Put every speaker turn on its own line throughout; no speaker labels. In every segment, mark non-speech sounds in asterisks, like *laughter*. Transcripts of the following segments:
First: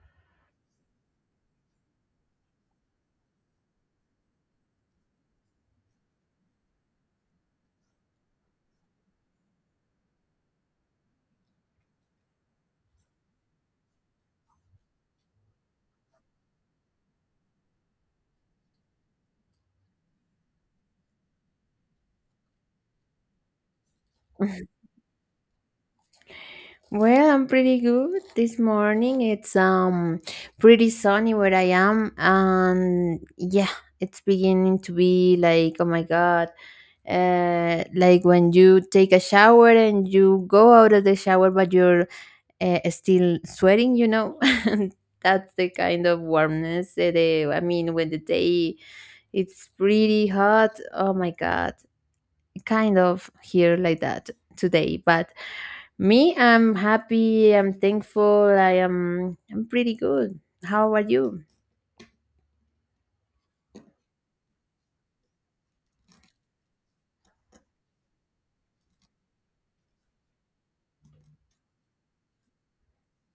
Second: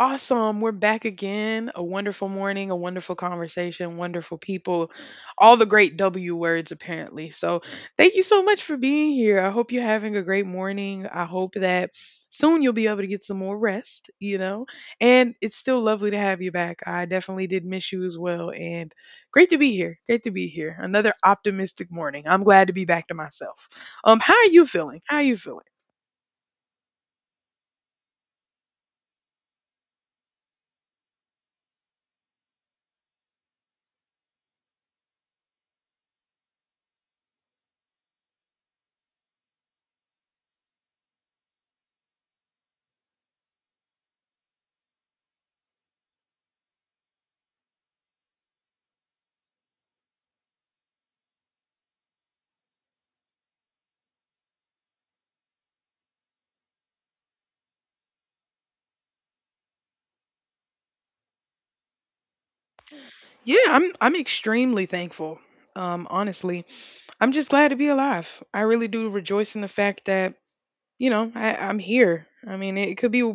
Awesome. We're back again. A wonderful morning, a wonderful conversation, wonderful people, all the great W words, apparently. So, thank you so much for being here. I hope you're having a great morning. I hope that soon you'll be able to get some more rest, you know? And it's still lovely to have you back. I definitely did miss you as well. And great to be here. Great to be here. Another optimistic morning. I'm glad to be back to myself. How are you feeling? How are you feeling?
Well, I'm pretty good this morning. It's pretty sunny where I am, and yeah, it's beginning to be like, oh my God, like when you take a shower and you go out of the shower, but you're still sweating, you know. *laughs* That's the kind of warmness. That, I mean, when the day it's pretty hot, oh my God, kind of here like that today, but. Me, I'm happy, I'm thankful, I'm pretty good. How are you?
Yeah, I'm extremely thankful. Honestly. I'm just glad to be alive. I really do rejoice in the fact that you know I'm here. I mean,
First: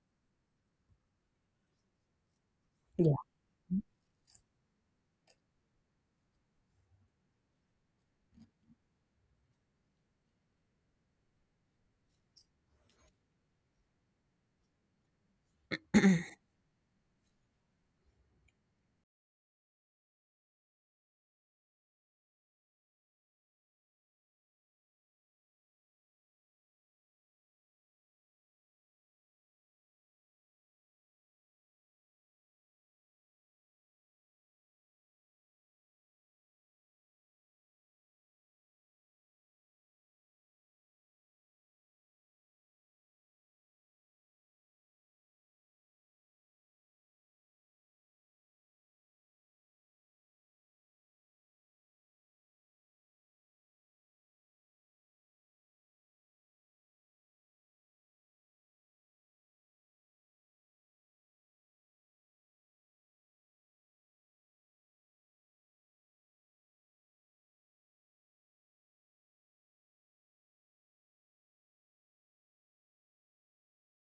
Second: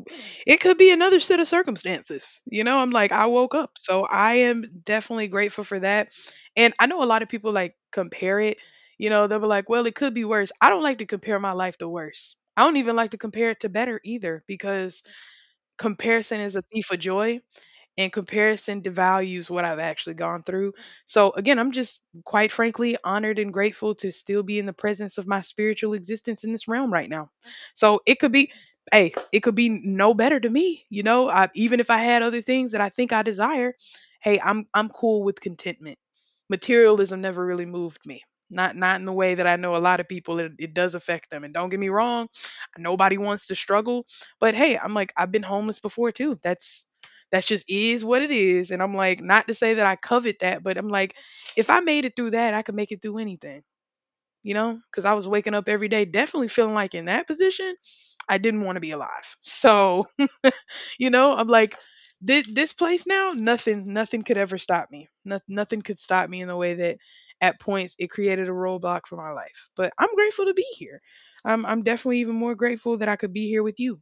it could be another set of circumstances. You know, I'm like
Yeah.
I woke up, so I am definitely grateful for that. And I know a lot of people like compare it. You know, they'll be like, "Well, it could be worse." I don't like to compare my life to worse. I don't even like to compare it to better either because comparison is a thief of joy and comparison devalues what I've actually gone through. So, again, I'm just quite frankly honored and grateful to still be in the presence of my spiritual existence in this realm right now. So, it could be, hey, it could be no better to me. You know, I, even if I had other things that I think I desire, hey, I'm cool with contentment. Materialism never really moved me. Not in the way that I know a lot of people it does affect them. And don't get me wrong, nobody wants to struggle, but hey, I'm like I've been homeless before too. That's just is what it is. And I'm like, not to say that I covet that, but I'm like, if I made it through that, I could make it through anything, you know? Because I was waking up every day definitely feeling like in that position, I didn't want to be alive. So, *laughs* you know, I'm like, this place now, nothing could ever stop me. No, nothing could stop me in the way that at points it created a roadblock for my life. But I'm grateful to be here. I'm definitely even more grateful that I could be here with you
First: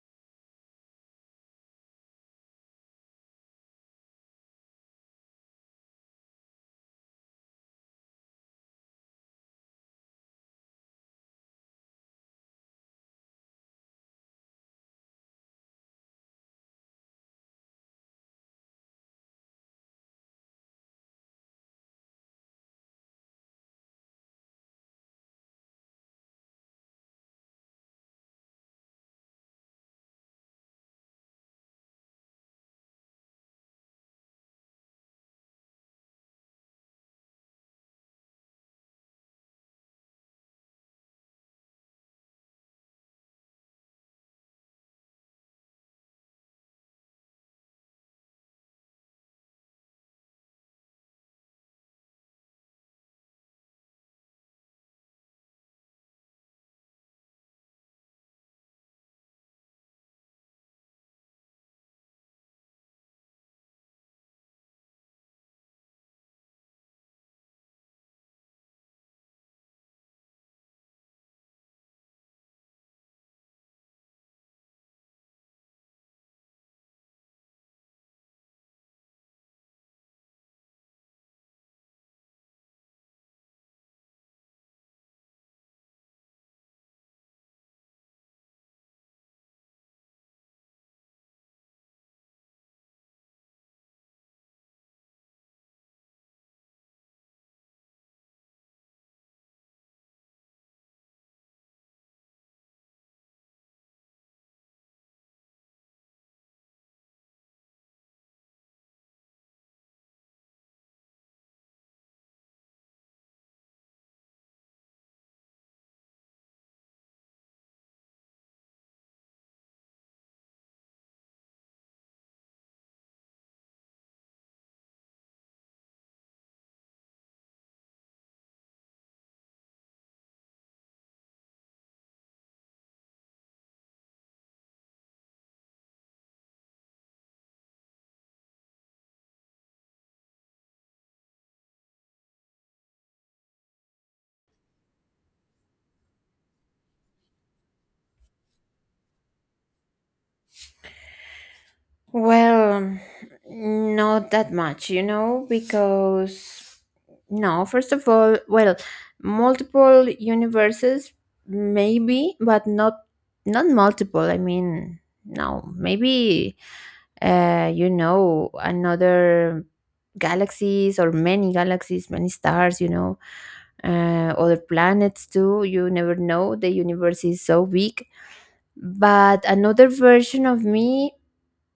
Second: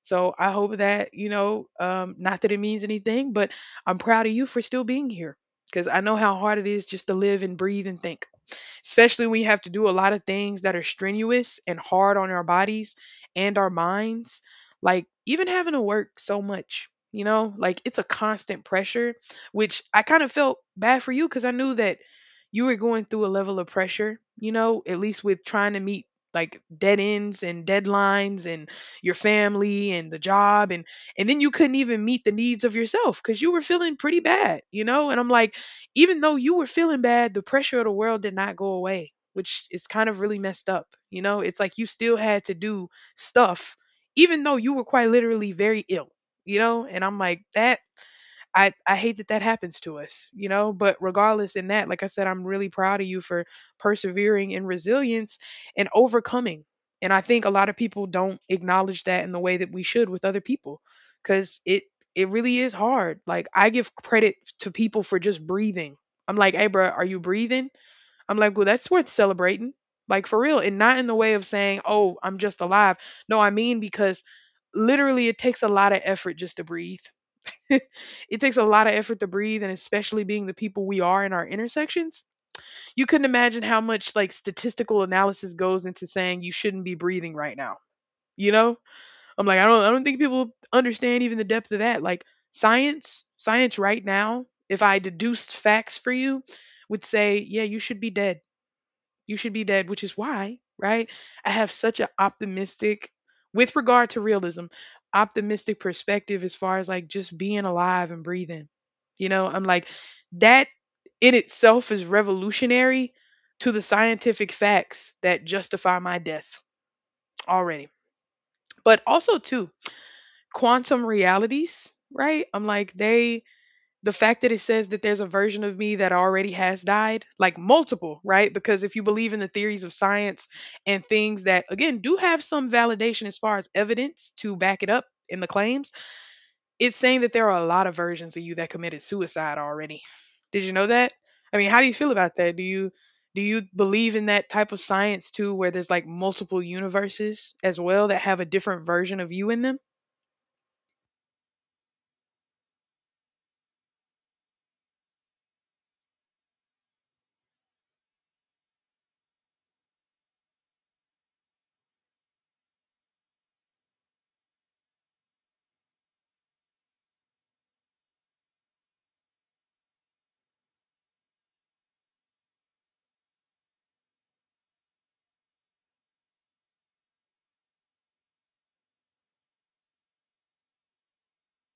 so I hope that, you know, not that it means anything, but I'm proud of you for still being here because I know how hard it is just to live and breathe and think especially when you have to do a lot of things that are strenuous and hard on our bodies and our minds. Like, even having to work so much, you know, like it's a constant pressure, which I kind of felt bad for you because I knew that you were going through a level of pressure, you know, at least with trying to meet like dead ends and deadlines and your family and the job and then you couldn't even meet the needs of yourself cuz you were feeling pretty bad, you know? And I'm like even though you were feeling bad, the pressure of the world did not go away, which is kind of really messed up. You know, it's like you still had to do stuff, even though you were quite literally very ill, you know? And I'm like, that I hate that that happens to us, you know, but regardless in that, like I said, I'm really proud of you for persevering and resilience and overcoming. And I think a lot of people don't acknowledge that in the way that we should with other people cuz it really is hard. Like I give credit to people for just breathing. I'm like, "Hey bro, are you breathing?" I'm like, "Well, that's worth celebrating." Like for real, and not in the way of saying, "Oh, I'm just alive." No, I mean because literally it takes a lot of effort just to breathe *laughs* it takes a lot of effort to breathe and especially being the people we are in our intersections. You couldn't imagine how much like statistical analysis goes into saying you shouldn't be breathing right now, you know. I'm like I don't think people understand even the depth of that. Like science right now, if I deduced facts for you, would say yeah, you should be dead. You should be dead, which is why, right? I have such an optimistic, with regard to realism, optimistic perspective as far as like just being alive and breathing. You know, I'm like, that in itself is revolutionary to the scientific facts that justify my death already. But also, too, quantum realities, right? I'm like, the fact that it says that there's a version of me that already has died, like multiple, right? Because if you believe in the theories of science and things that, again, do have some validation as far as evidence to back it up in the claims, it's saying that there are a lot of versions of you that committed suicide already. Did you know that? I mean, how do you feel about that? Do you believe in that type of science too where there's like multiple universes as well that have a different version of you in them?
Well, not that much, you know, because no, first of all, well, multiple universes maybe, but not multiple. I mean, no, maybe you know, another galaxies or many galaxies, many stars, you know, other planets too. You never know. The universe is so big. But another version of me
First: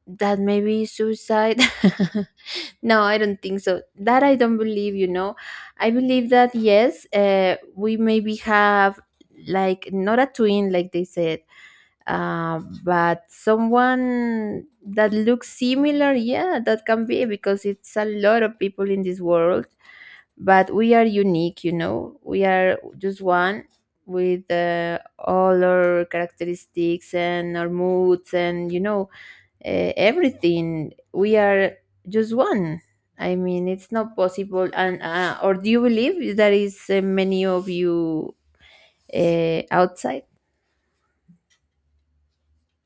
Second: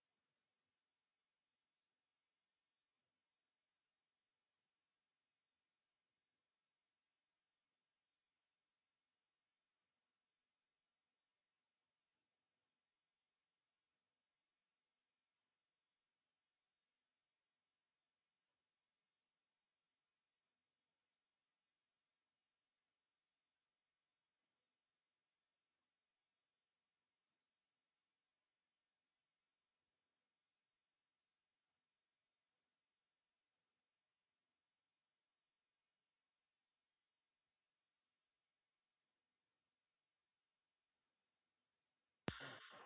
that maybe is suicide. *laughs* No, I don't think so. That I don't believe, you know. I believe that yes, we maybe have like not a twin, like they said, but someone that looks similar, yeah, that can be because it's a lot of people in this world, but we are unique, you know, we are just one with all our characteristics and our moods and you know, everything we are, just one. I mean, it's not possible. And or do you believe that is many of you outside?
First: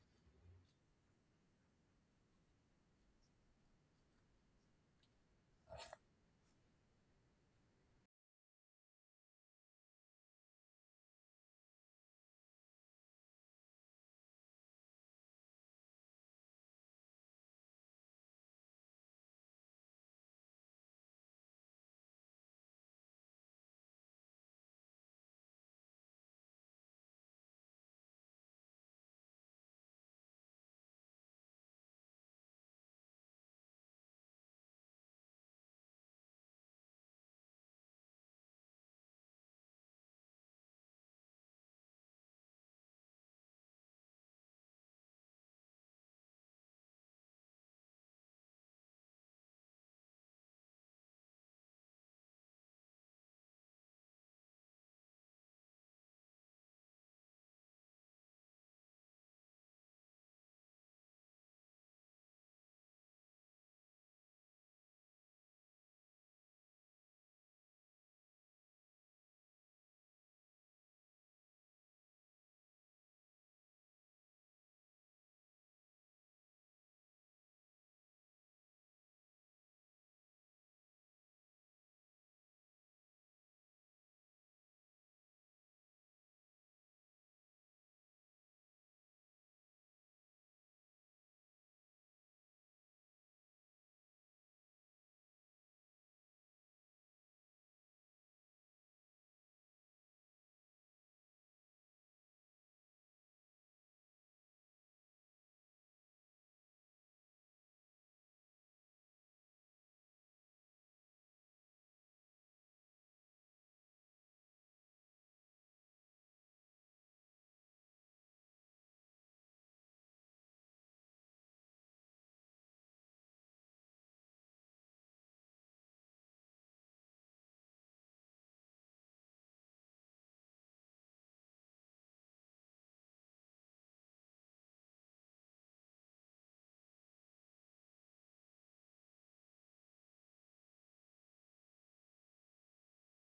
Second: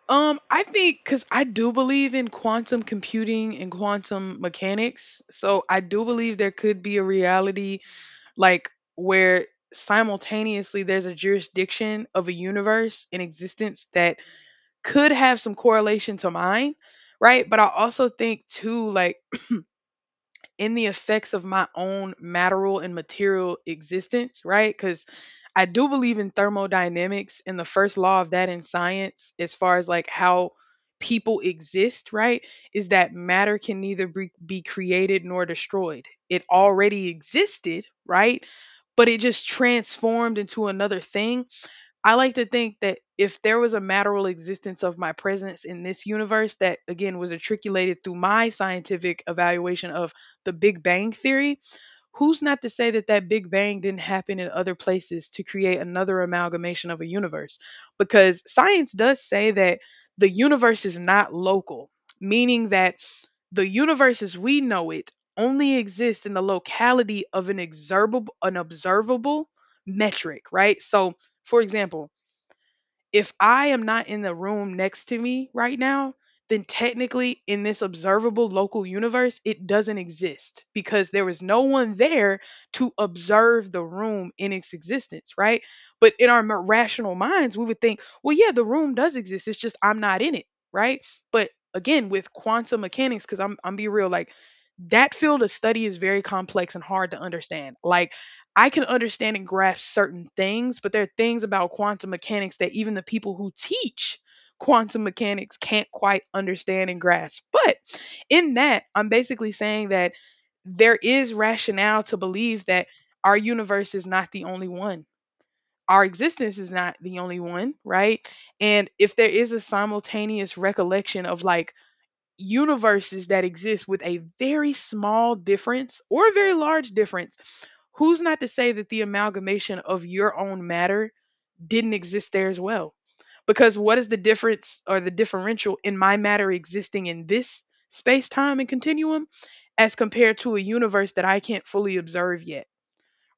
I think because I do believe in quantum computing and quantum mechanics. So I do believe there could be a reality like where simultaneously there's a jurisdiction of a universe in existence that could have some correlation to mine, right? But I also think too, like, in the effects of my own matteral and material existence, right? Because I do believe in thermodynamics and the first law of that in science, as far as like how people exist, right? Is that matter can neither be created nor destroyed. It already existed, right? But it just transformed into another thing. I like to think that if there was a matterable existence of my presence in this universe that, again, was articulated through my scientific evaluation of the Big Bang Theory, who's not to say that that Big Bang didn't happen in other places to create another amalgamation of a universe? Because science does say that the universe is not local, meaning that the universe as we know it only exists in the locality of an observable metric, right? So, for example, if I am not in the room next to me right now, then technically in this observable local universe, it doesn't exist because there was no one there to observe the room in its existence, right? But in our rational minds, we would think, well, yeah, the room does exist. It's just I'm not in it, right? But again, with quantum mechanics, because I'm be real, like that field of study is very complex and hard to understand. Like I can understand and grasp certain things, but there are things about quantum mechanics that even the people who teach quantum mechanics can't quite understand and grasp. But in that, I'm basically saying that there is rationale to believe that our universe is not the only one. Our existence is not the only one, right? And if there is a simultaneous recollection of like universes that exist with a very small difference or a very large difference, who's not to say that the amalgamation of your own matter didn't exist there as well? Because what is the difference or the differential in my matter existing in this space time and continuum as compared to a universe that I can't fully observe yet,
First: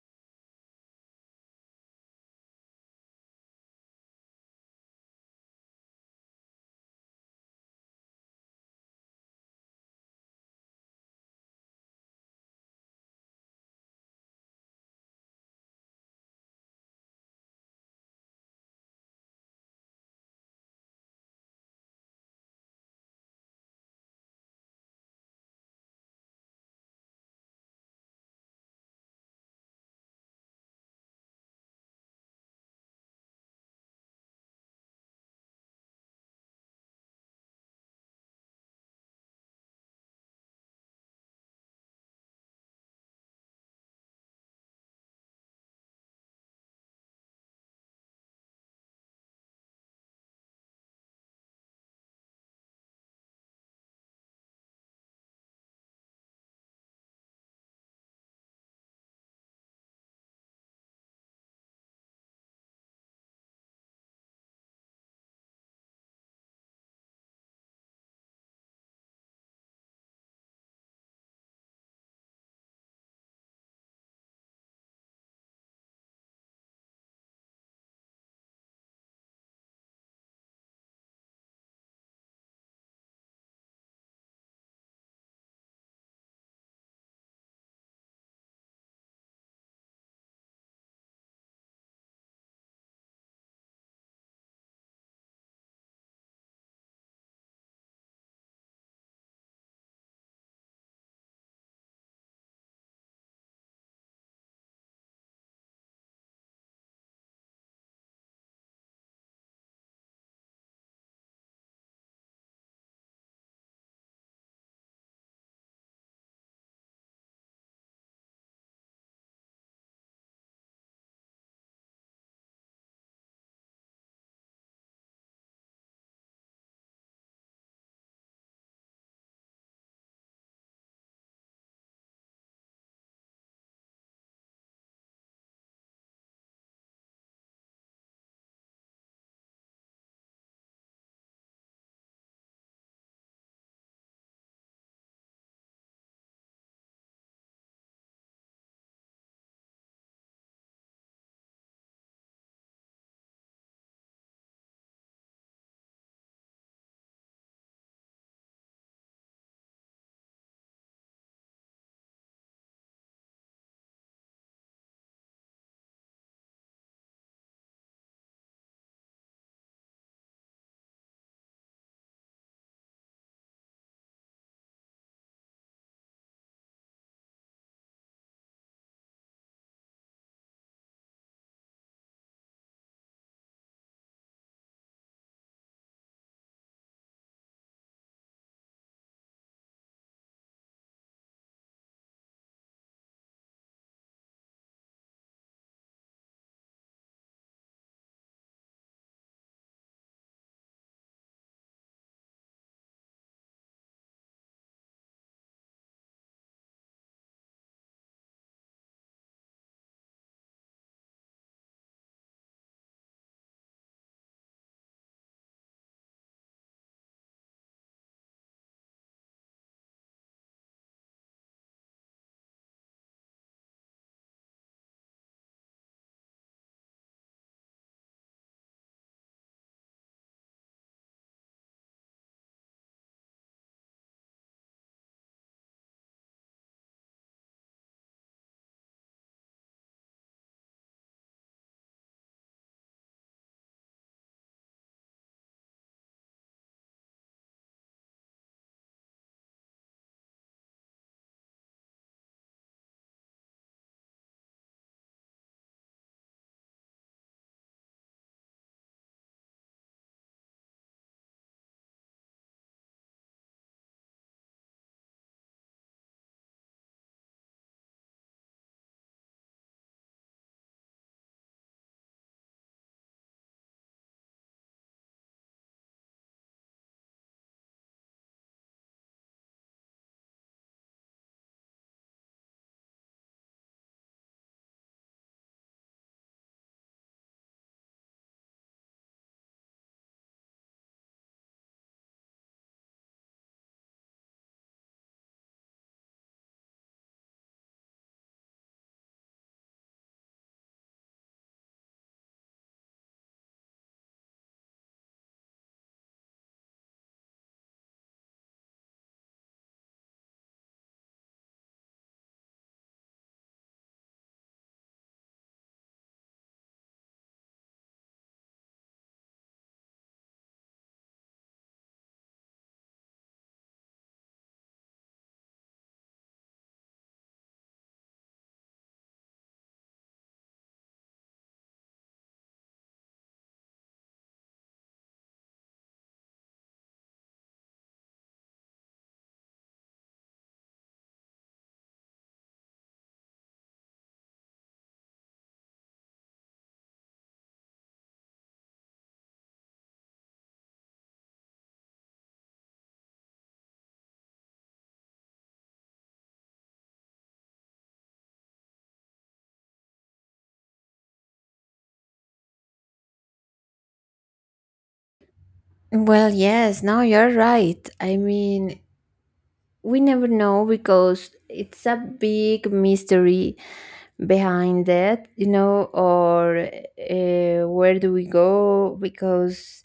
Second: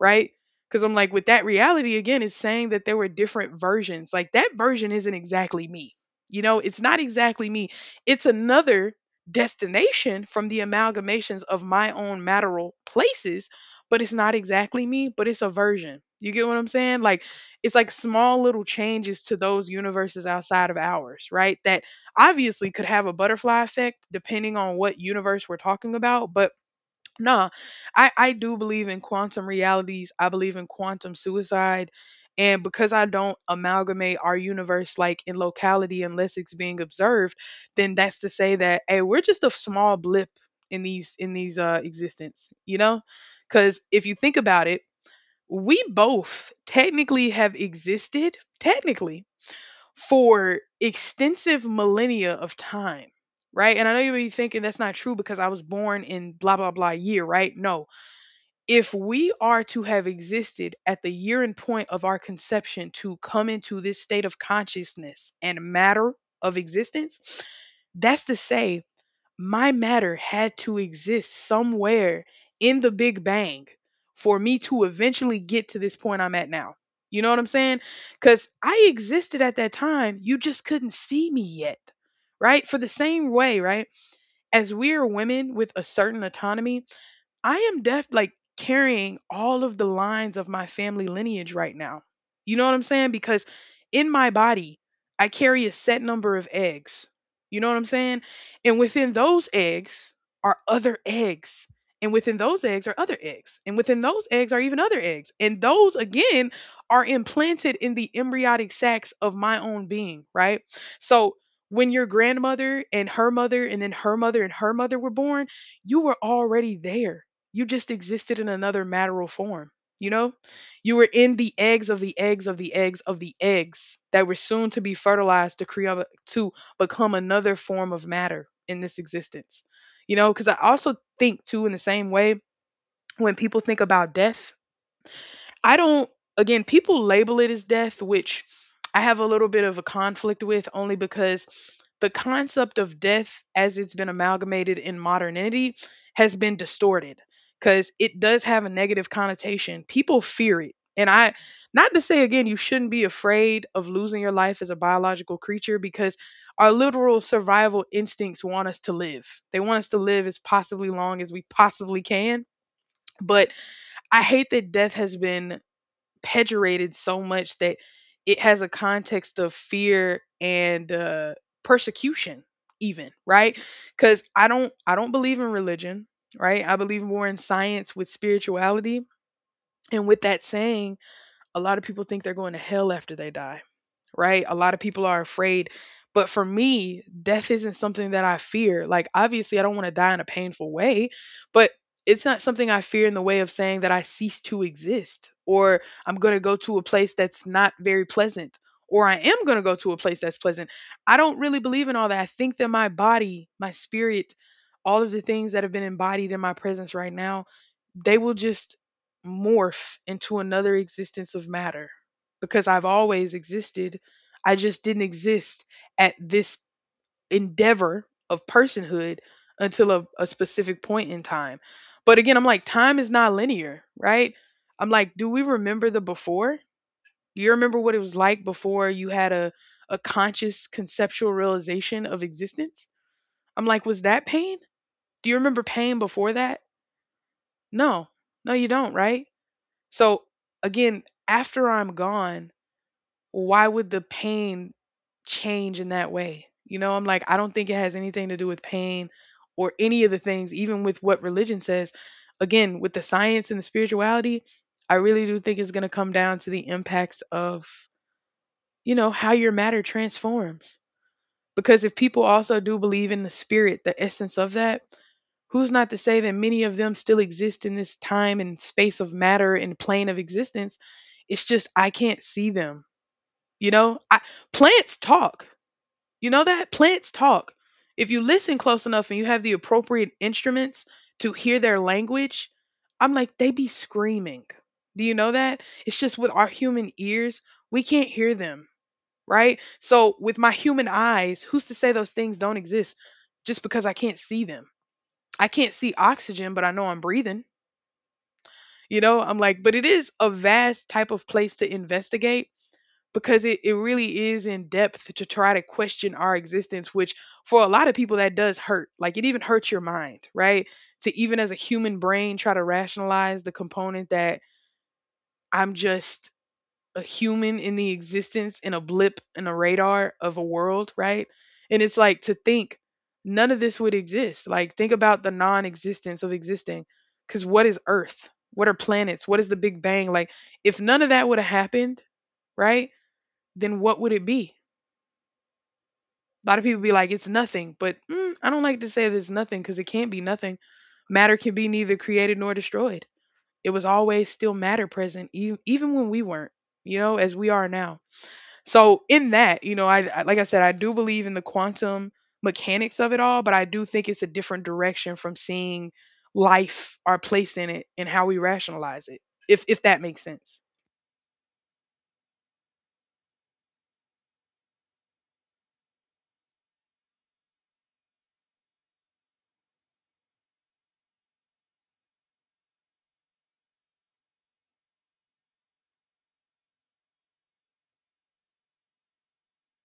right? Because I'm like, with that reality, again, it's saying that there were different versions. Like, that version isn't exactly me. You know, it's not exactly me. It's another destination from the amalgamations of my own maternal places, but it's not exactly me, but it's a version. You get what I'm saying? Like, it's like small little changes to those universes outside of ours, right? That obviously could have a butterfly effect depending on what universe we're talking about, but no, I do believe in quantum realities. I believe in quantum suicide. And because I don't amalgamate our universe like in locality unless it's being observed, then that's to say that hey, we're just a small blip in these in these existence, you know? Cuz if you think about it, we both technically have existed technically for extensive millennia of time, right? And I know you may be thinking that's not true because I was born in blah blah blah year, right? No, if we are to have existed at the year and point of our conception to come into this state of consciousness and matter of existence, that's to say, my matter had to exist somewhere in the Big Bang for me to eventually get to this point I'm at now. You know what I'm saying? Because I existed at that time. You just couldn't see me yet, right? For the same way, right? As we are women with a certain autonomy, I am def like carrying all of the lines of my family lineage right now. You know what I'm saying? Because in my body, I carry a set number of eggs. You know what I'm saying? And within those eggs are other eggs. And within those eggs are other eggs. And within those eggs are even other eggs. And those, again, are implanted in the embryonic sacs of my own being, right? So when your grandmother and her mother and then her mother and her mother were born, you were already there. You just existed in another matteral form. You know, you were in the eggs of the eggs of the eggs of the eggs that were soon to be fertilized to create to become another form of matter in this existence. You know, because I also think too in the same way when people think about death. I don't, again, people label it as death, which I have a little bit of a conflict with only because the concept of death as it's been amalgamated in modernity has been distorted because it does have a negative connotation. People fear it. And I, not to say again, you shouldn't be afraid of losing your life as a biological creature because our literal survival instincts want us to live. They want us to live as possibly long as we possibly can. But I hate that death has been pejorated so much that it has a context of fear and persecution, even, right? Because I don't believe in religion, right. I believe more in science with spirituality, and with that saying, a lot of people think they're going to hell after they die, right? A lot of people are afraid. But for me, death isn't something that I fear. Like, obviously, I don't want to die in a painful way, but it's not something I fear in the way of saying that I cease to exist or I'm going to go to a place that's not very pleasant or I am going to go to a place that's pleasant. I don't really believe in all that. I think that my body, my spirit, all of the things that have been embodied in my presence right now, they will just morph into another existence of matter because I've always existed. I just didn't exist at this endeavor of personhood until a specific point in time. But again, I'm like, time is not linear, right? I'm like, do we remember the before? Do you remember what it was like before you had a conscious conceptual realization of existence? I'm like, was that pain? Do you remember pain before that? No, no, you don't, right? So again, after I'm gone, why would the pain change in that way? You know, I'm like, I don't think it has anything to do with pain or any of the things, even with what religion says. Again, with the science and the spirituality, I really do think it's going to come down to the impacts of, you know, how your matter transforms. Because if people also do believe in the spirit, the essence of that, who's not to say that many of them still exist in this time and space of matter and plane of existence? It's just I can't see them, you know. I, plants talk. You know that? Plants talk. If you listen close enough and you have the appropriate instruments to hear their language, I'm like, they be screaming. Do you know that? It's just with our human ears, we can't hear them, right? So, with my human eyes, who's to say those things don't exist just because I can't see them? I can't see oxygen, but I know I'm breathing. You know, I'm like, but it is a vast type of place to investigate because it really is in depth to try to question our existence, which for a lot of people that does hurt. Like it even hurts your mind, right? To even as a human brain try to rationalize the component that I'm just a human in the existence in a blip in a radar of a world, right? And it's like to think none of this would exist. Like think about the non existence of existing. Cause what is Earth? What are planets? What is the Big Bang? Like if none of that would have happened, right? Then what would it be? A lot of people be like, it's nothing, but I don't like to say that it's nothing because it can't be nothing. Matter can be neither created nor destroyed. It was always still matter present, even when we weren't, you know, as we are now. So in that, you know, I like I said, I do believe in the quantum mechanics of it all, but I do think it's a different direction from seeing life, our place in it, and how we rationalize it. If that makes sense.
Well, yes, no, you're right. I mean, we never know because it's a big mystery behind it, you know, or where do we go? Because,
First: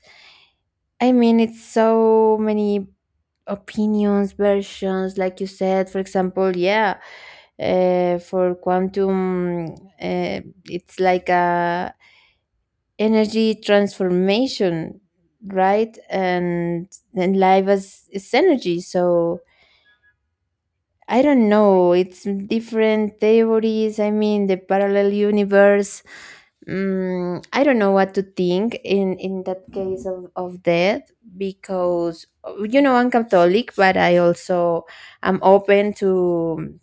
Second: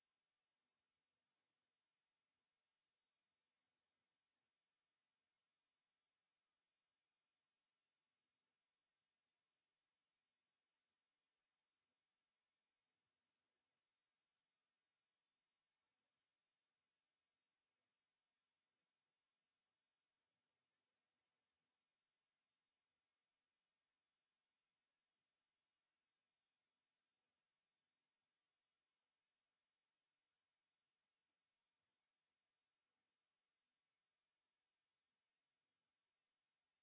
I mean, it's so many opinions, versions, like you said, for example, yeah, for quantum, uh, it's like a energy transformation, right? And life is energy, so I don't know, it's different theories. I mean the parallel universe, mm, I don't know what to think in that case of death, because you know I'm Catholic, but I also am open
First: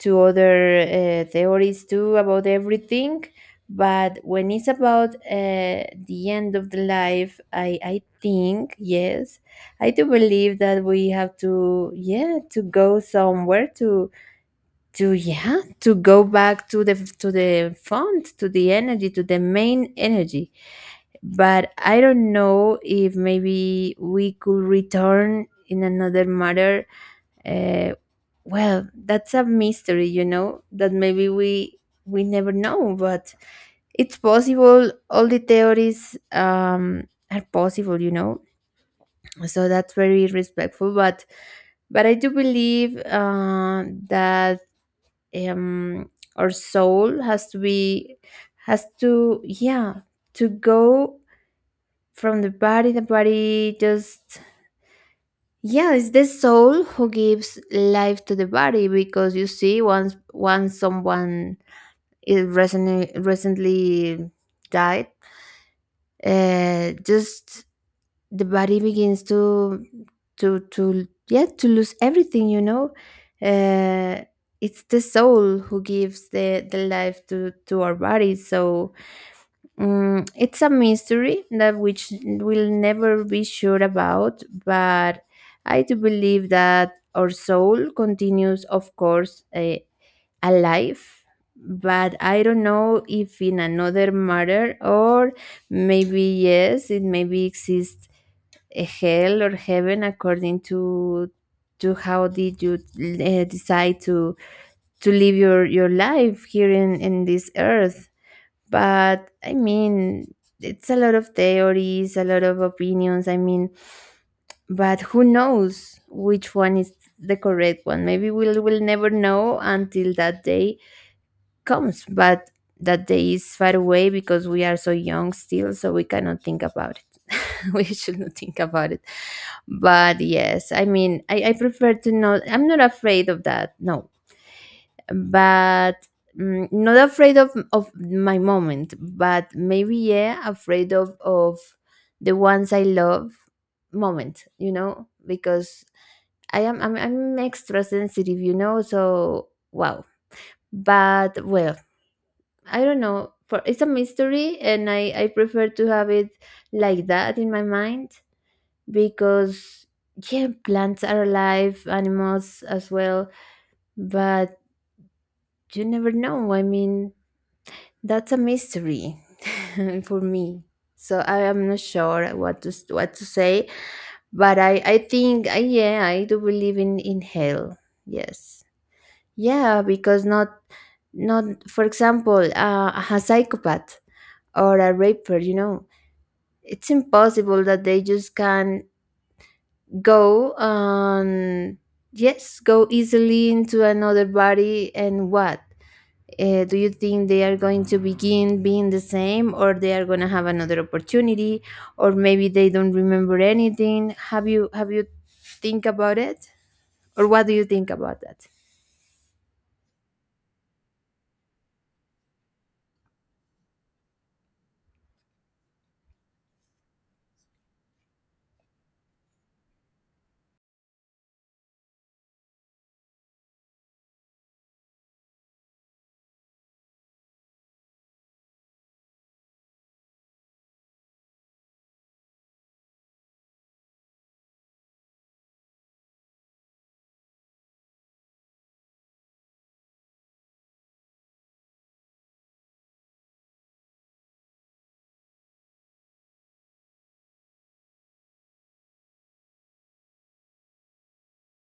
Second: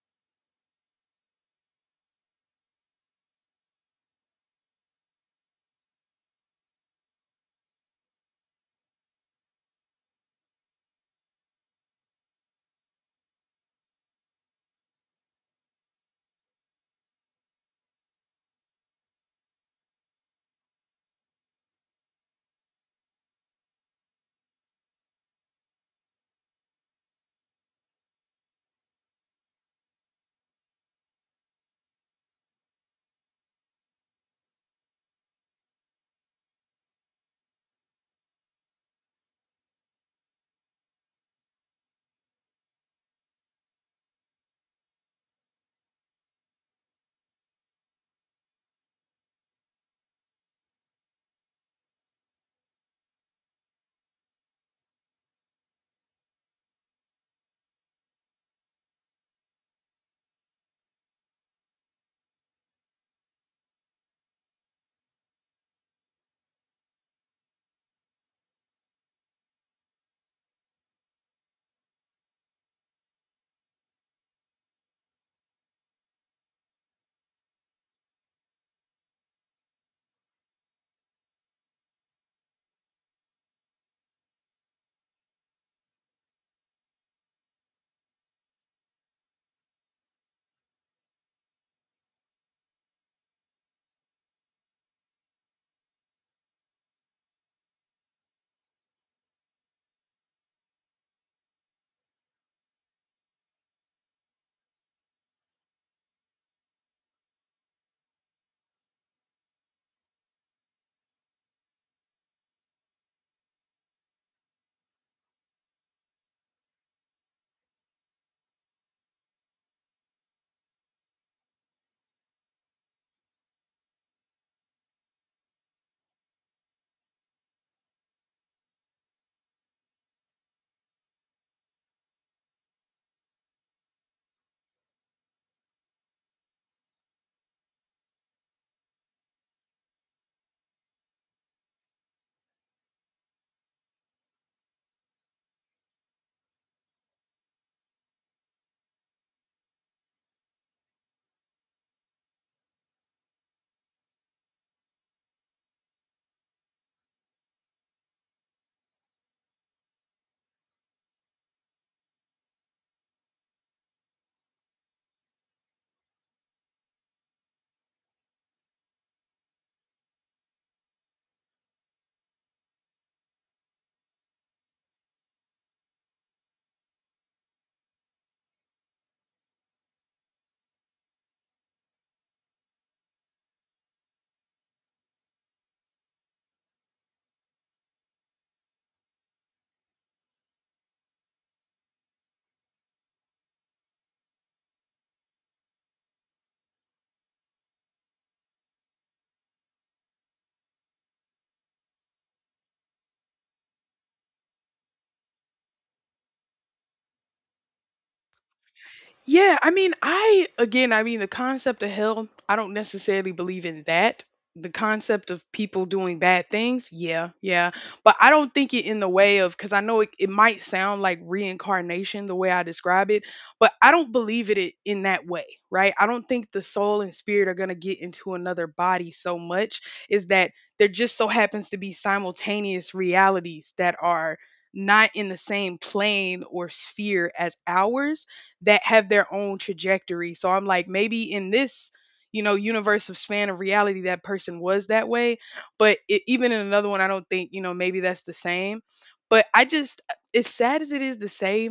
to other theories too about everything. But when it's about the end of the life, I think yes, I do believe that we have to, yeah, to go somewhere, to, yeah, to go back to the font, to the energy, to the main energy. But I don't know if maybe we could return in another matter. uh, well, that's a mystery, you know, that maybe we never know, but it's possible. All the theories are possible, you know. So that's very respectful, but I do believe that um, our soul has to be, has to, yeah, to go from the body. The body just, yeah, it's the soul who gives life to the body. Because you see, once someone is recently died, just the body begins to to, yeah, to lose everything. You know, uh, it's the soul who gives the life to our body. So mm, it's a mystery that which we'll never be sure about, but I do believe that our soul continues, of course, alive. But I don't know if in another matter, or maybe yes, it maybe exists a hell or heaven according to how did you decide to live your life here in this earth. But I mean, it's a lot of theories, a lot of opinions. I mean, but who knows which one is the correct one? Maybe we'll never know until that day comes. But that day is far away because we are so young still, so we cannot think about it. *laughs* We should not think about it. But yes, I mean, I prefer to know. I'm not afraid of that. No, but mm, not afraid of my moment, but maybe, yeah, afraid of the ones I love moment, you know, because I'm extra sensitive, you know, so wow. But well, I don't know, for it's a mystery and I prefer to have it like that in my mind, because yeah, plants are alive, animals as well, but you never know. I mean, that's a mystery *laughs* for me. So I am not sure what to what to say, but I think I, yeah, I do believe in hell. Yes, yeah, because not, not for example, a psychopath or a raper. You know, it's impossible that they just can go and, yes, go easily into another body. And what, uh, do you think they are going to begin being the same, or they are going to have another opportunity, or maybe they don't remember anything? Have you, think about it, or what do you think about that?
Yeah, I mean, I again, I mean, the concept of hell, I don't necessarily believe in that. The concept of people doing bad things, yeah, yeah. But I don't think it in the way of, because I know it, it might sound like reincarnation the way I describe it, but I don't believe it in that way, right? I don't think the soul and spirit are going to get into another body so much, is that there just so happens to be simultaneous realities that are not in the same plane or sphere as ours that have their own trajectory. So I'm like, maybe in this, you know, universe of span of reality, that person was that way. But it, even in another one, I don't think, you know, maybe that's the same. But I just, as sad as it is to say,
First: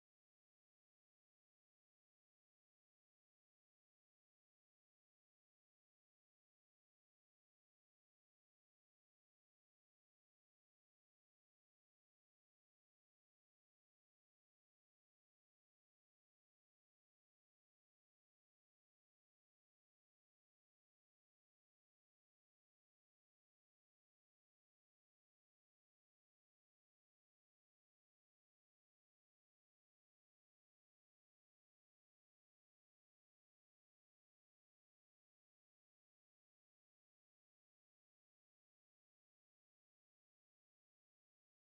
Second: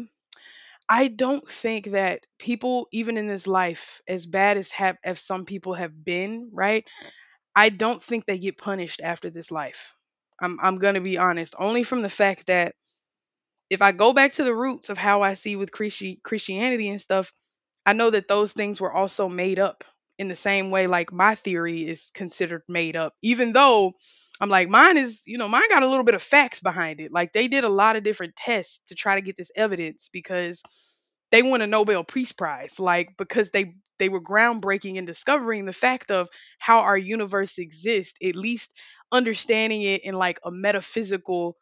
I don't think that people, even in this life, as bad as have as some people have been, right? I don't think they get punished after this life. I'm gonna be honest, only from the fact that if I go back to the roots of how I see with Christianity and stuff, I know that those things were also made up in the same way like my theory is considered made up, even though I'm like, mine is, you know, mine got a little bit of facts behind it. Like they did a lot of different tests to try to get this evidence because they won a Nobel Peace Prize, like because they were groundbreaking in discovering the fact of how our universe exists, at least understanding it in like a metaphysical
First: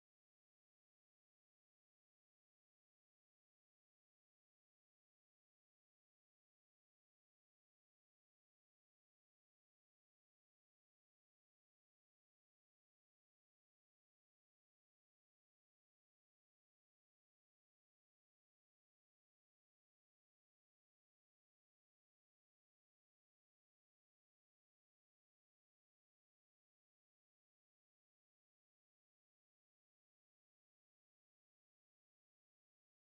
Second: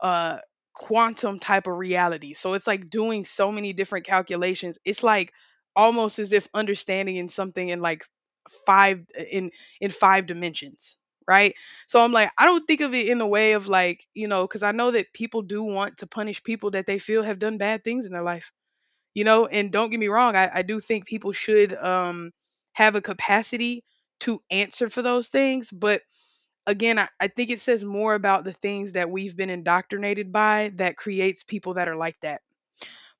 uh quantum type of reality. So it's like doing so many different calculations. It's like almost as if understanding in something in like five in five dimensions, right? So I'm like I don't think of it in the way of like, you know, cuz I know that people do want to punish people that they feel have done bad things in their life. You know, and don't get me wrong, I do think people should have a capacity to answer for those things, but again, I think it says more about the things that we've been indoctrinated by that creates people that are like that.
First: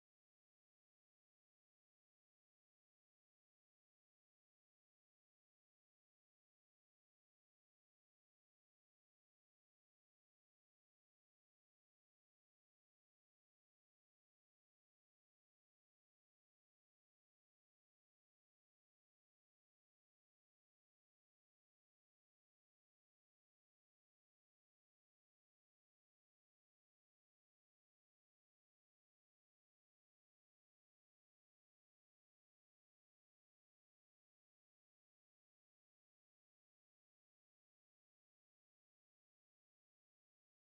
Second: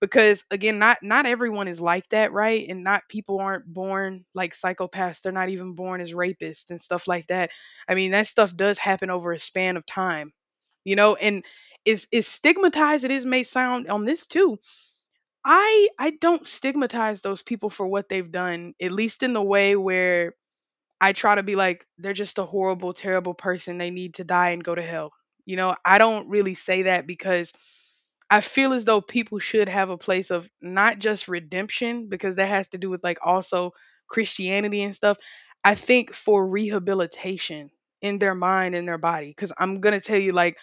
Because again, not everyone is like that, right? And not people aren't born like psychopaths. They're not even born as rapists and stuff like that. I mean, that stuff does happen over a span of time, you know. And is stigmatized it is may sound on this too. I don't stigmatize those people for what they've done, at least in the way where I try to be like, they're just a horrible, terrible person. They need to die and go to hell. You know, I don't really say that because I feel as though people should have a place of not just redemption, because that has to do with like also Christianity and stuff. I think for rehabilitation in their mind and their body. Because I'm going to tell you, like,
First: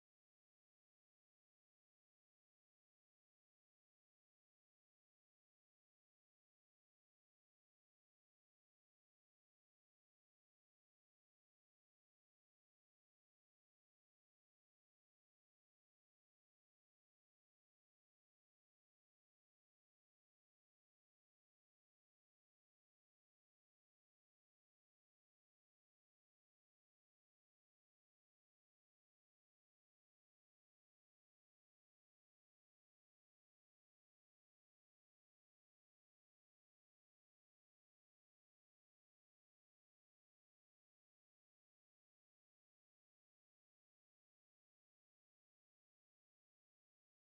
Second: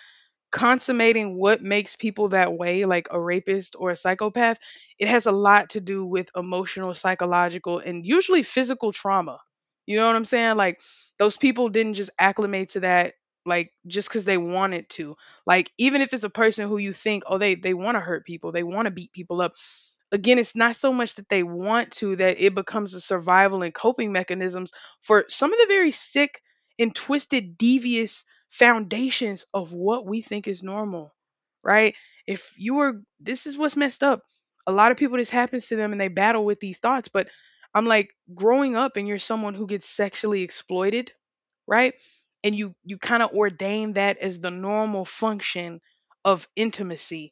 consummating what makes people that way, like a rapist or a psychopath, it has a lot to do with emotional, psychological, and usually physical trauma. You know what I'm saying? Like those people didn't just acclimate to that like just because they wanted to. Like even if it's a person who you think, oh, they want to hurt people, they want to beat people up. Again, it's not so much that they want to that it becomes a survival and coping mechanisms for some of the very sick and twisted, devious foundations of what we think is normal, right? If you were, this is what's messed up. A lot of people, this happens to them and they battle with these thoughts. But I'm like, growing up and you're someone who gets sexually exploited, right? And you kind of ordain that as the normal function of intimacy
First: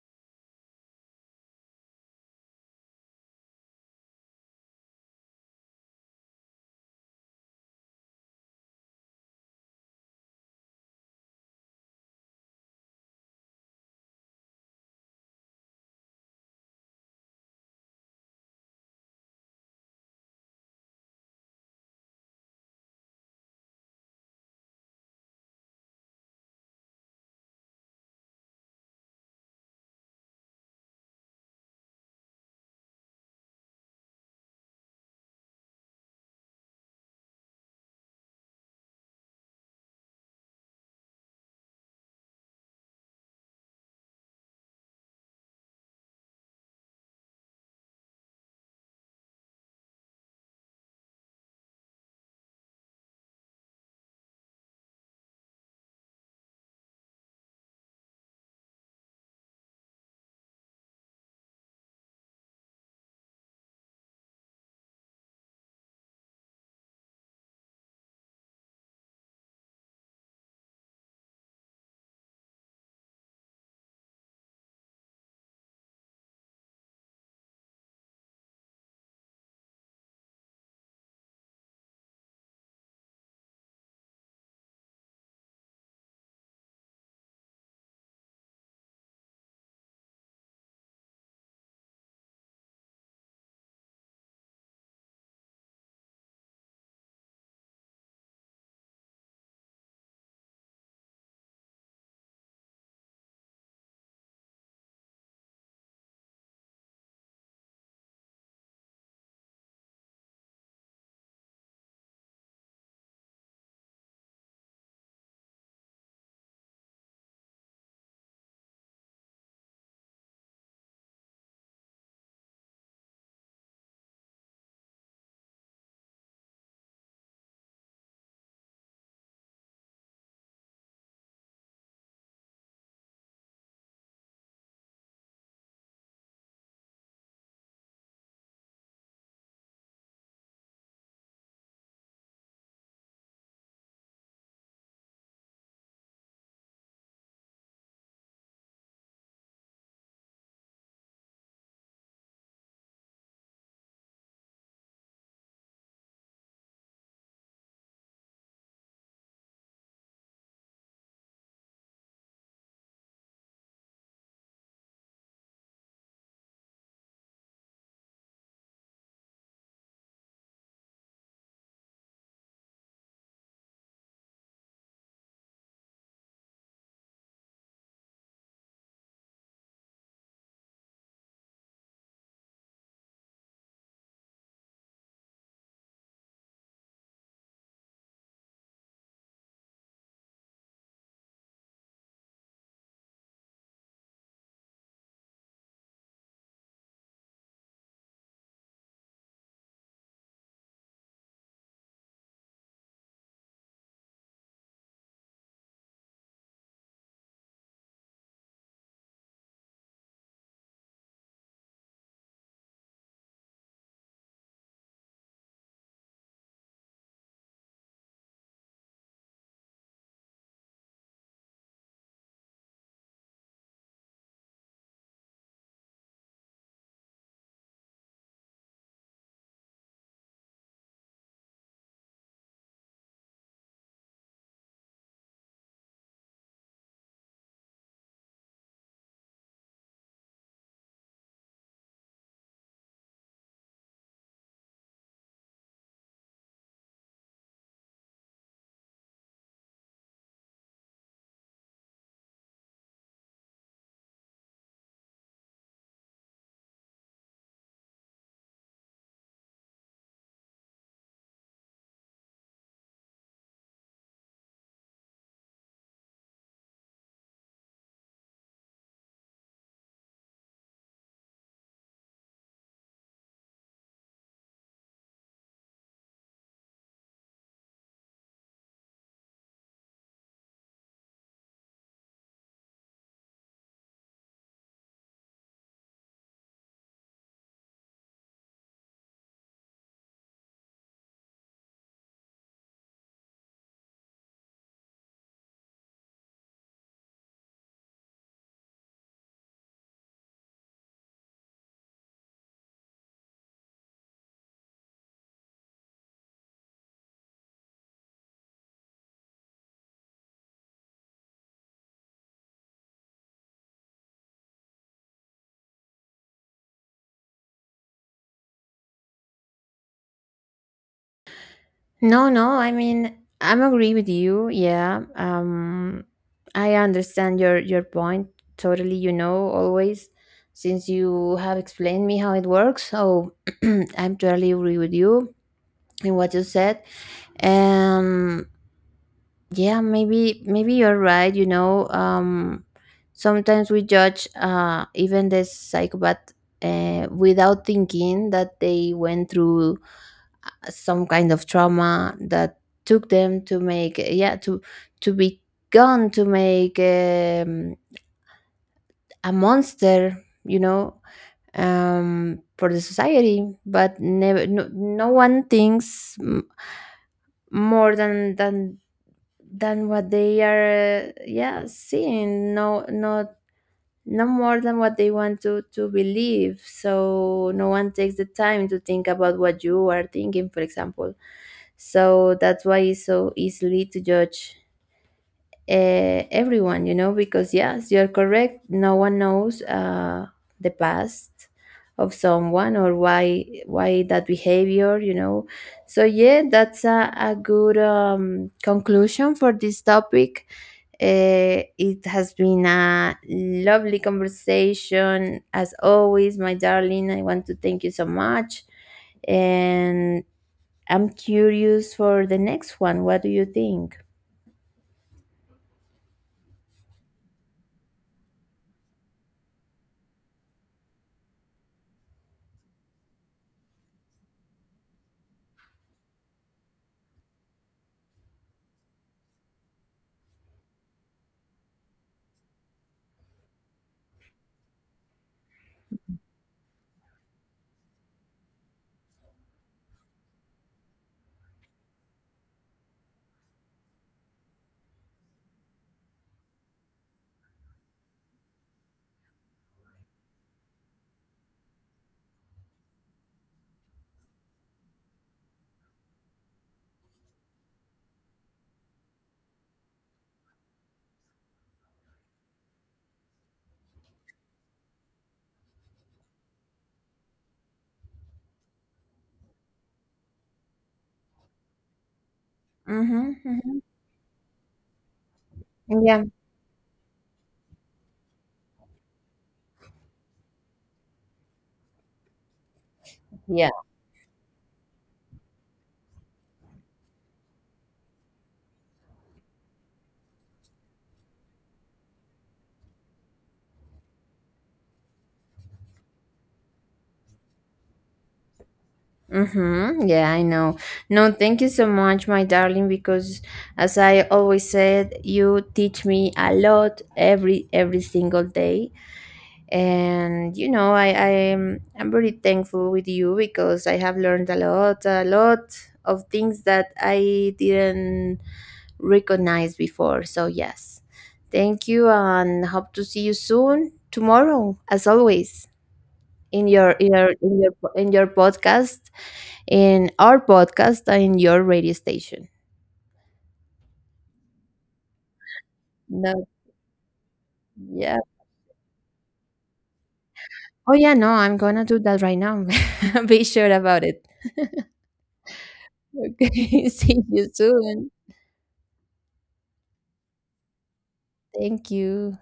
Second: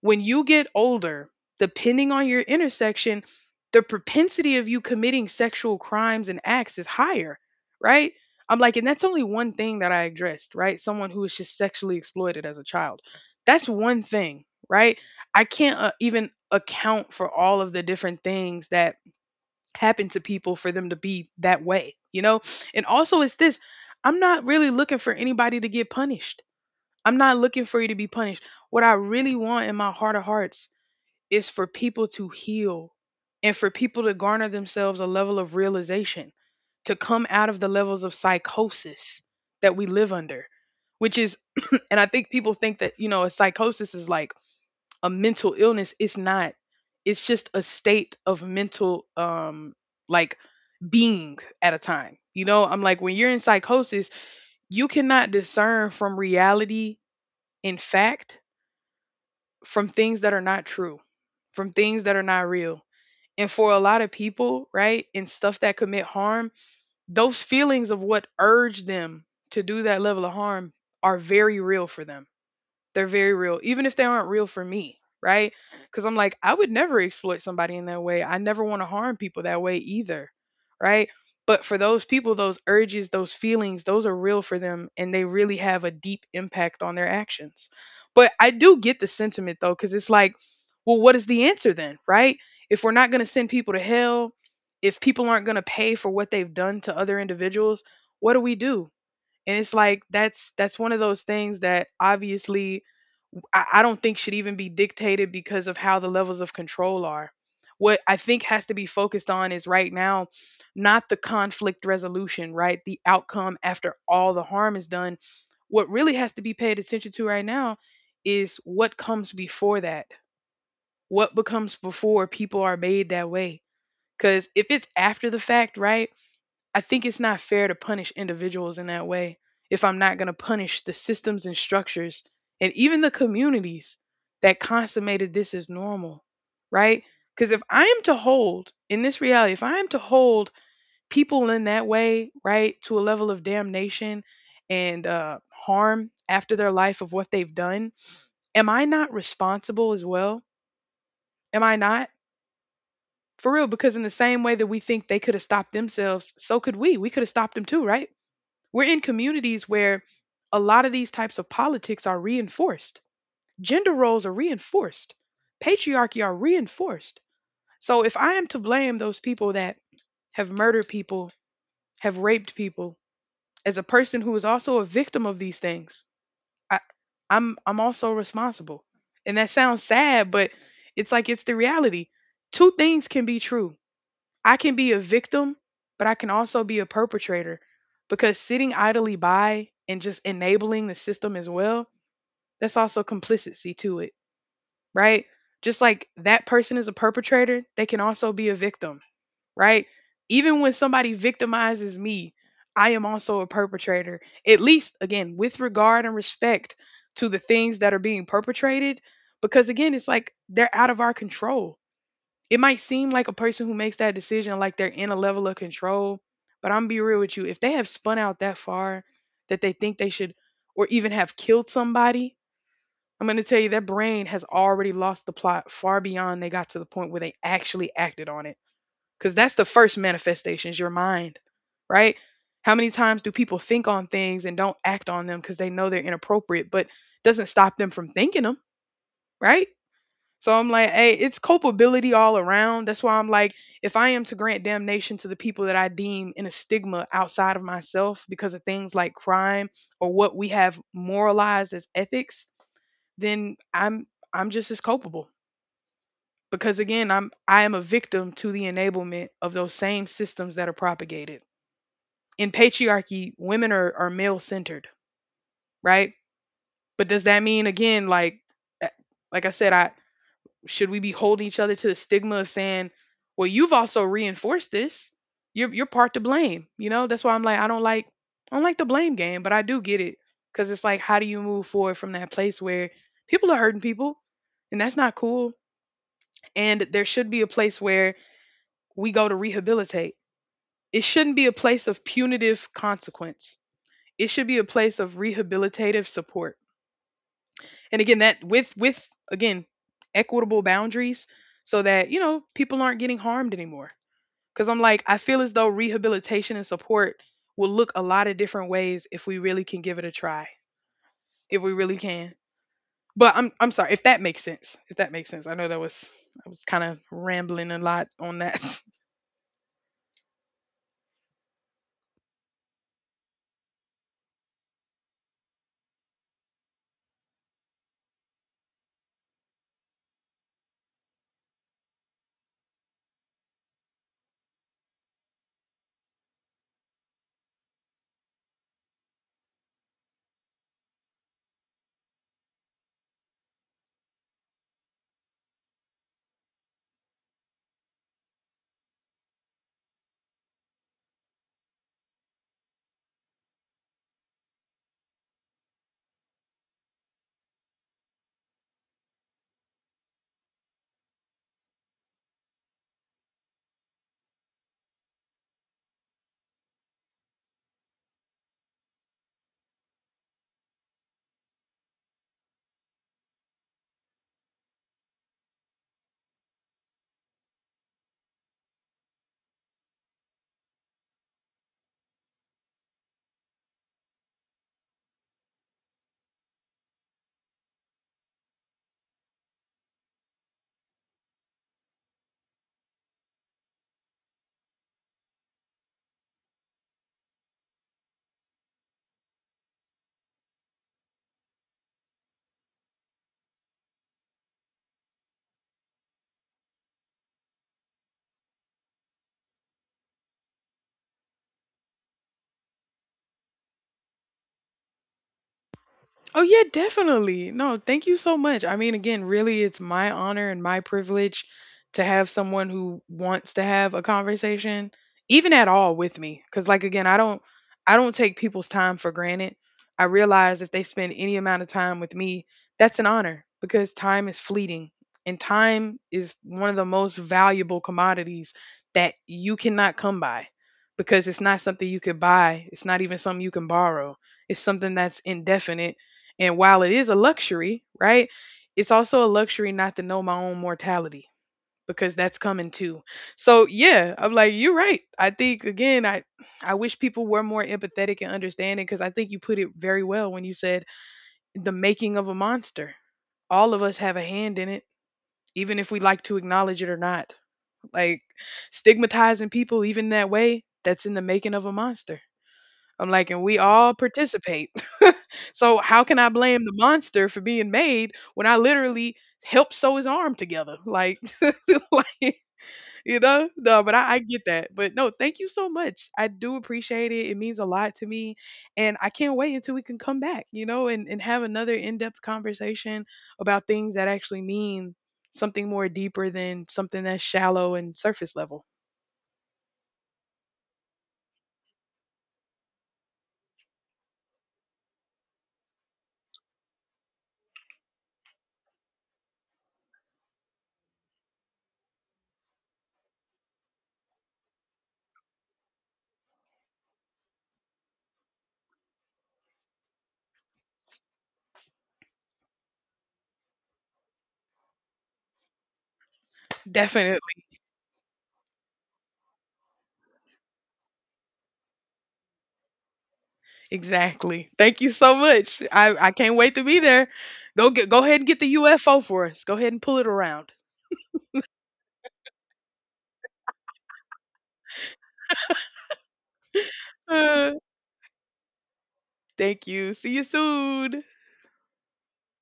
when you get older, depending on your intersection, the propensity of you committing sexual crimes and acts is higher, right? I'm like, and that's only one thing that I addressed, right? Someone who was just sexually exploited as a child. That's one thing, right? I can't even account for all of the different things that happen to people for them to be that way, you know? And also, it's this. I'm not really looking for anybody to get punished. I'm not looking for you to be punished. What I really want in my heart of hearts is for people to heal and for people to garner themselves a level of realization, to come out of the levels of psychosis that we live under, which is, *clears throat* and I think people think that, you know, a psychosis is like a mental illness. It's not, it's just a state of mental, like being at a time. You know, I'm like, when you're in psychosis, you cannot discern from reality in fact from things that are not true, from things that are not real, and for a lot of people, right, and stuff that commit harm, those feelings of what urged them to do that level of harm are very real for them. They're very real, even if they aren't real for me, right? Because I'm like, I would never exploit somebody in that way. I never want to harm people that way either, right? But for those people, those urges, those feelings, those are real for them and they really have a deep impact on their actions. But I do get the sentiment though, because it's like, well, what is the answer then, right? If we're not going to send people to hell, if people aren't going to pay for what they've done to other individuals, what do we do? And it's like that's one of those things that obviously I don't think should even be dictated because of how the levels of control are. What I think has to be focused on is right now, not the conflict resolution, right? The outcome after all the harm is done. What really has to be paid attention to right now is what comes before that. What becomes before people are made that way? Because if it's after the fact, right? I think it's not fair to punish individuals in that way if I'm not going to punish the systems and structures and even the communities that consummated this as normal, right? Because if I am to hold in this reality, if I am to hold people in that way, right, to a level of damnation and harm after their life of what they've done, am I not responsible as well? Am I not? For real, because in the same way that we think they could have stopped themselves, so could we. We could have stopped them too, right? We're in communities where a lot of these types of politics are reinforced. Gender roles are reinforced. Patriarchy are reinforced. So if I am to blame those people that have murdered people, have raped people, as a person who is also a victim of these things, I, I'm also responsible. And that sounds sad, but it's like it's the reality. Two things can be true. I can be a victim, but I can also be a perpetrator because sitting idly by and just enabling the system as well, that's also complicity to it, right? Just like that person is a perpetrator, they can also be a victim, right? Even when somebody victimizes me, I am also a perpetrator, at least again, with regard and respect to the things that are being perpetrated, because again, it's like they're out of our control. It might seem like a person who makes that decision, like they're in a level of control, but I'm be real with you. If they have spun out that far that they think they should or even have killed somebody, I'm going to tell you their brain has already lost the plot far beyond they got to the point where they actually acted on it. Because that's the first manifestation is your mind, right? How many times do people think on things and don't act on them because they know they're inappropriate, but doesn't stop them from thinking them, right? So I'm like, hey, it's culpability all around. That's why I'm like, if I am to grant damnation to the people that I deem in a stigma outside of myself because of things like crime or what we have moralized as ethics, then I'm just as culpable. Because again, I am a victim to the enablement of those same systems that are propagated. In patriarchy, women are male centered, right? But does that mean again, like eh, like I said, I should we be holding each other to the stigma of saying, well, you've also reinforced this. You're part to blame. You know, that's why I'm like, I don't like the blame game, but I do get it. Cause it's like, how do you move forward from that place where people are hurting people? And that's not cool. And there should be a place where we go to rehabilitate. It shouldn't be a place of punitive consequence. It should be a place of rehabilitative support. And again, that with again equitable boundaries so that you know people aren't getting harmed anymore, because I'm like I feel as though rehabilitation and support will look a lot of different ways if we really can give it a try, if we really can. But I'm sorry if that makes sense. If that makes sense. I know that was I was kind of rambling a lot on that. *laughs*
No, no, I mean, I'm agree with you, yeah. I understand your point totally, you know, always, since you have explained me how it works. So *clears throat* I'm totally agree with you in what you said. um yeah, maybe, maybe you're right, you know. Sometimes we judge, even the psychopath, without thinking that they went through some kind of trauma that took them to make, yeah, to be gone, to make a monster, you know, for the society. But never, no, no one thinks, more than what they are, yeah, seeing, no, not no more than what they want to believe. So no one takes the time to think about what you are thinking, for example. So that's why it's so easily to judge everyone, you know, because yes, you're correct. No one knows the past of someone, or why that behavior, you know. So yeah, that's a good conclusion for this topic. It has been a lovely conversation as always, my darling. I want to thank you so much, and I'm curious for the next one. What do you think?
Oh yeah, definitely. No, thank you so much. I mean, again, really, it's my honor and my privilege to have someone who wants to have a conversation, even at all, with me. Because, like, again, I don't take people's time for granted. I realize if they spend any amount of time with me, that's an honor because time is fleeting, and time is one of the most valuable commodities that you cannot come by because it's not something you could buy. It's not even something you can borrow. It's something that's indefinite and while it is a luxury, right? It's also a luxury not to know my own mortality because that's coming too. So yeah, I'm like, you're right. I think again, I wish people were more empathetic and understanding because I think you put it very well when you said the making of a monster. All of us have a hand in it, even if we like to acknowledge it or not. Like stigmatizing people even that way, that's in the making of a monster. I'm like,
Mm-hmm,
and we
mm-hmm.
all participate. *laughs* So how can
Yeah.
I blame the monster for being made when I literally helped sew his arm together? Like, *laughs* like you know,
Yeah.
no, but I get that. But no, thank you so much. I do appreciate it. It means a lot to me. And I can't wait until we can come back, you know, and have another in-depth conversation about things that actually mean something more deeper than something that's shallow and surface level.
Mm-hmm. Yeah, I know. No, thank you so much, my darling, because as I always said, you teach me a lot every single day. And you know, I am I'm very thankful with you because I have learned a lot of things that I didn't recognize before. So yes. Thank you and hope to see you soon tomorrow, as always, in your in your
Definitely.
in your in your podcast. In our podcast and in your radio station.
Exactly. Thank you so much. I can't
No,
wait to be there. Go
yeah.
ahead and get the UFO for us. Go ahead and pull it around.
Oh, yeah, no, I'm gonna do that right now. *laughs* Be sure about it. Okay, *laughs* see you
Uh,
soon.
Thank you. See you soon.
Thank you.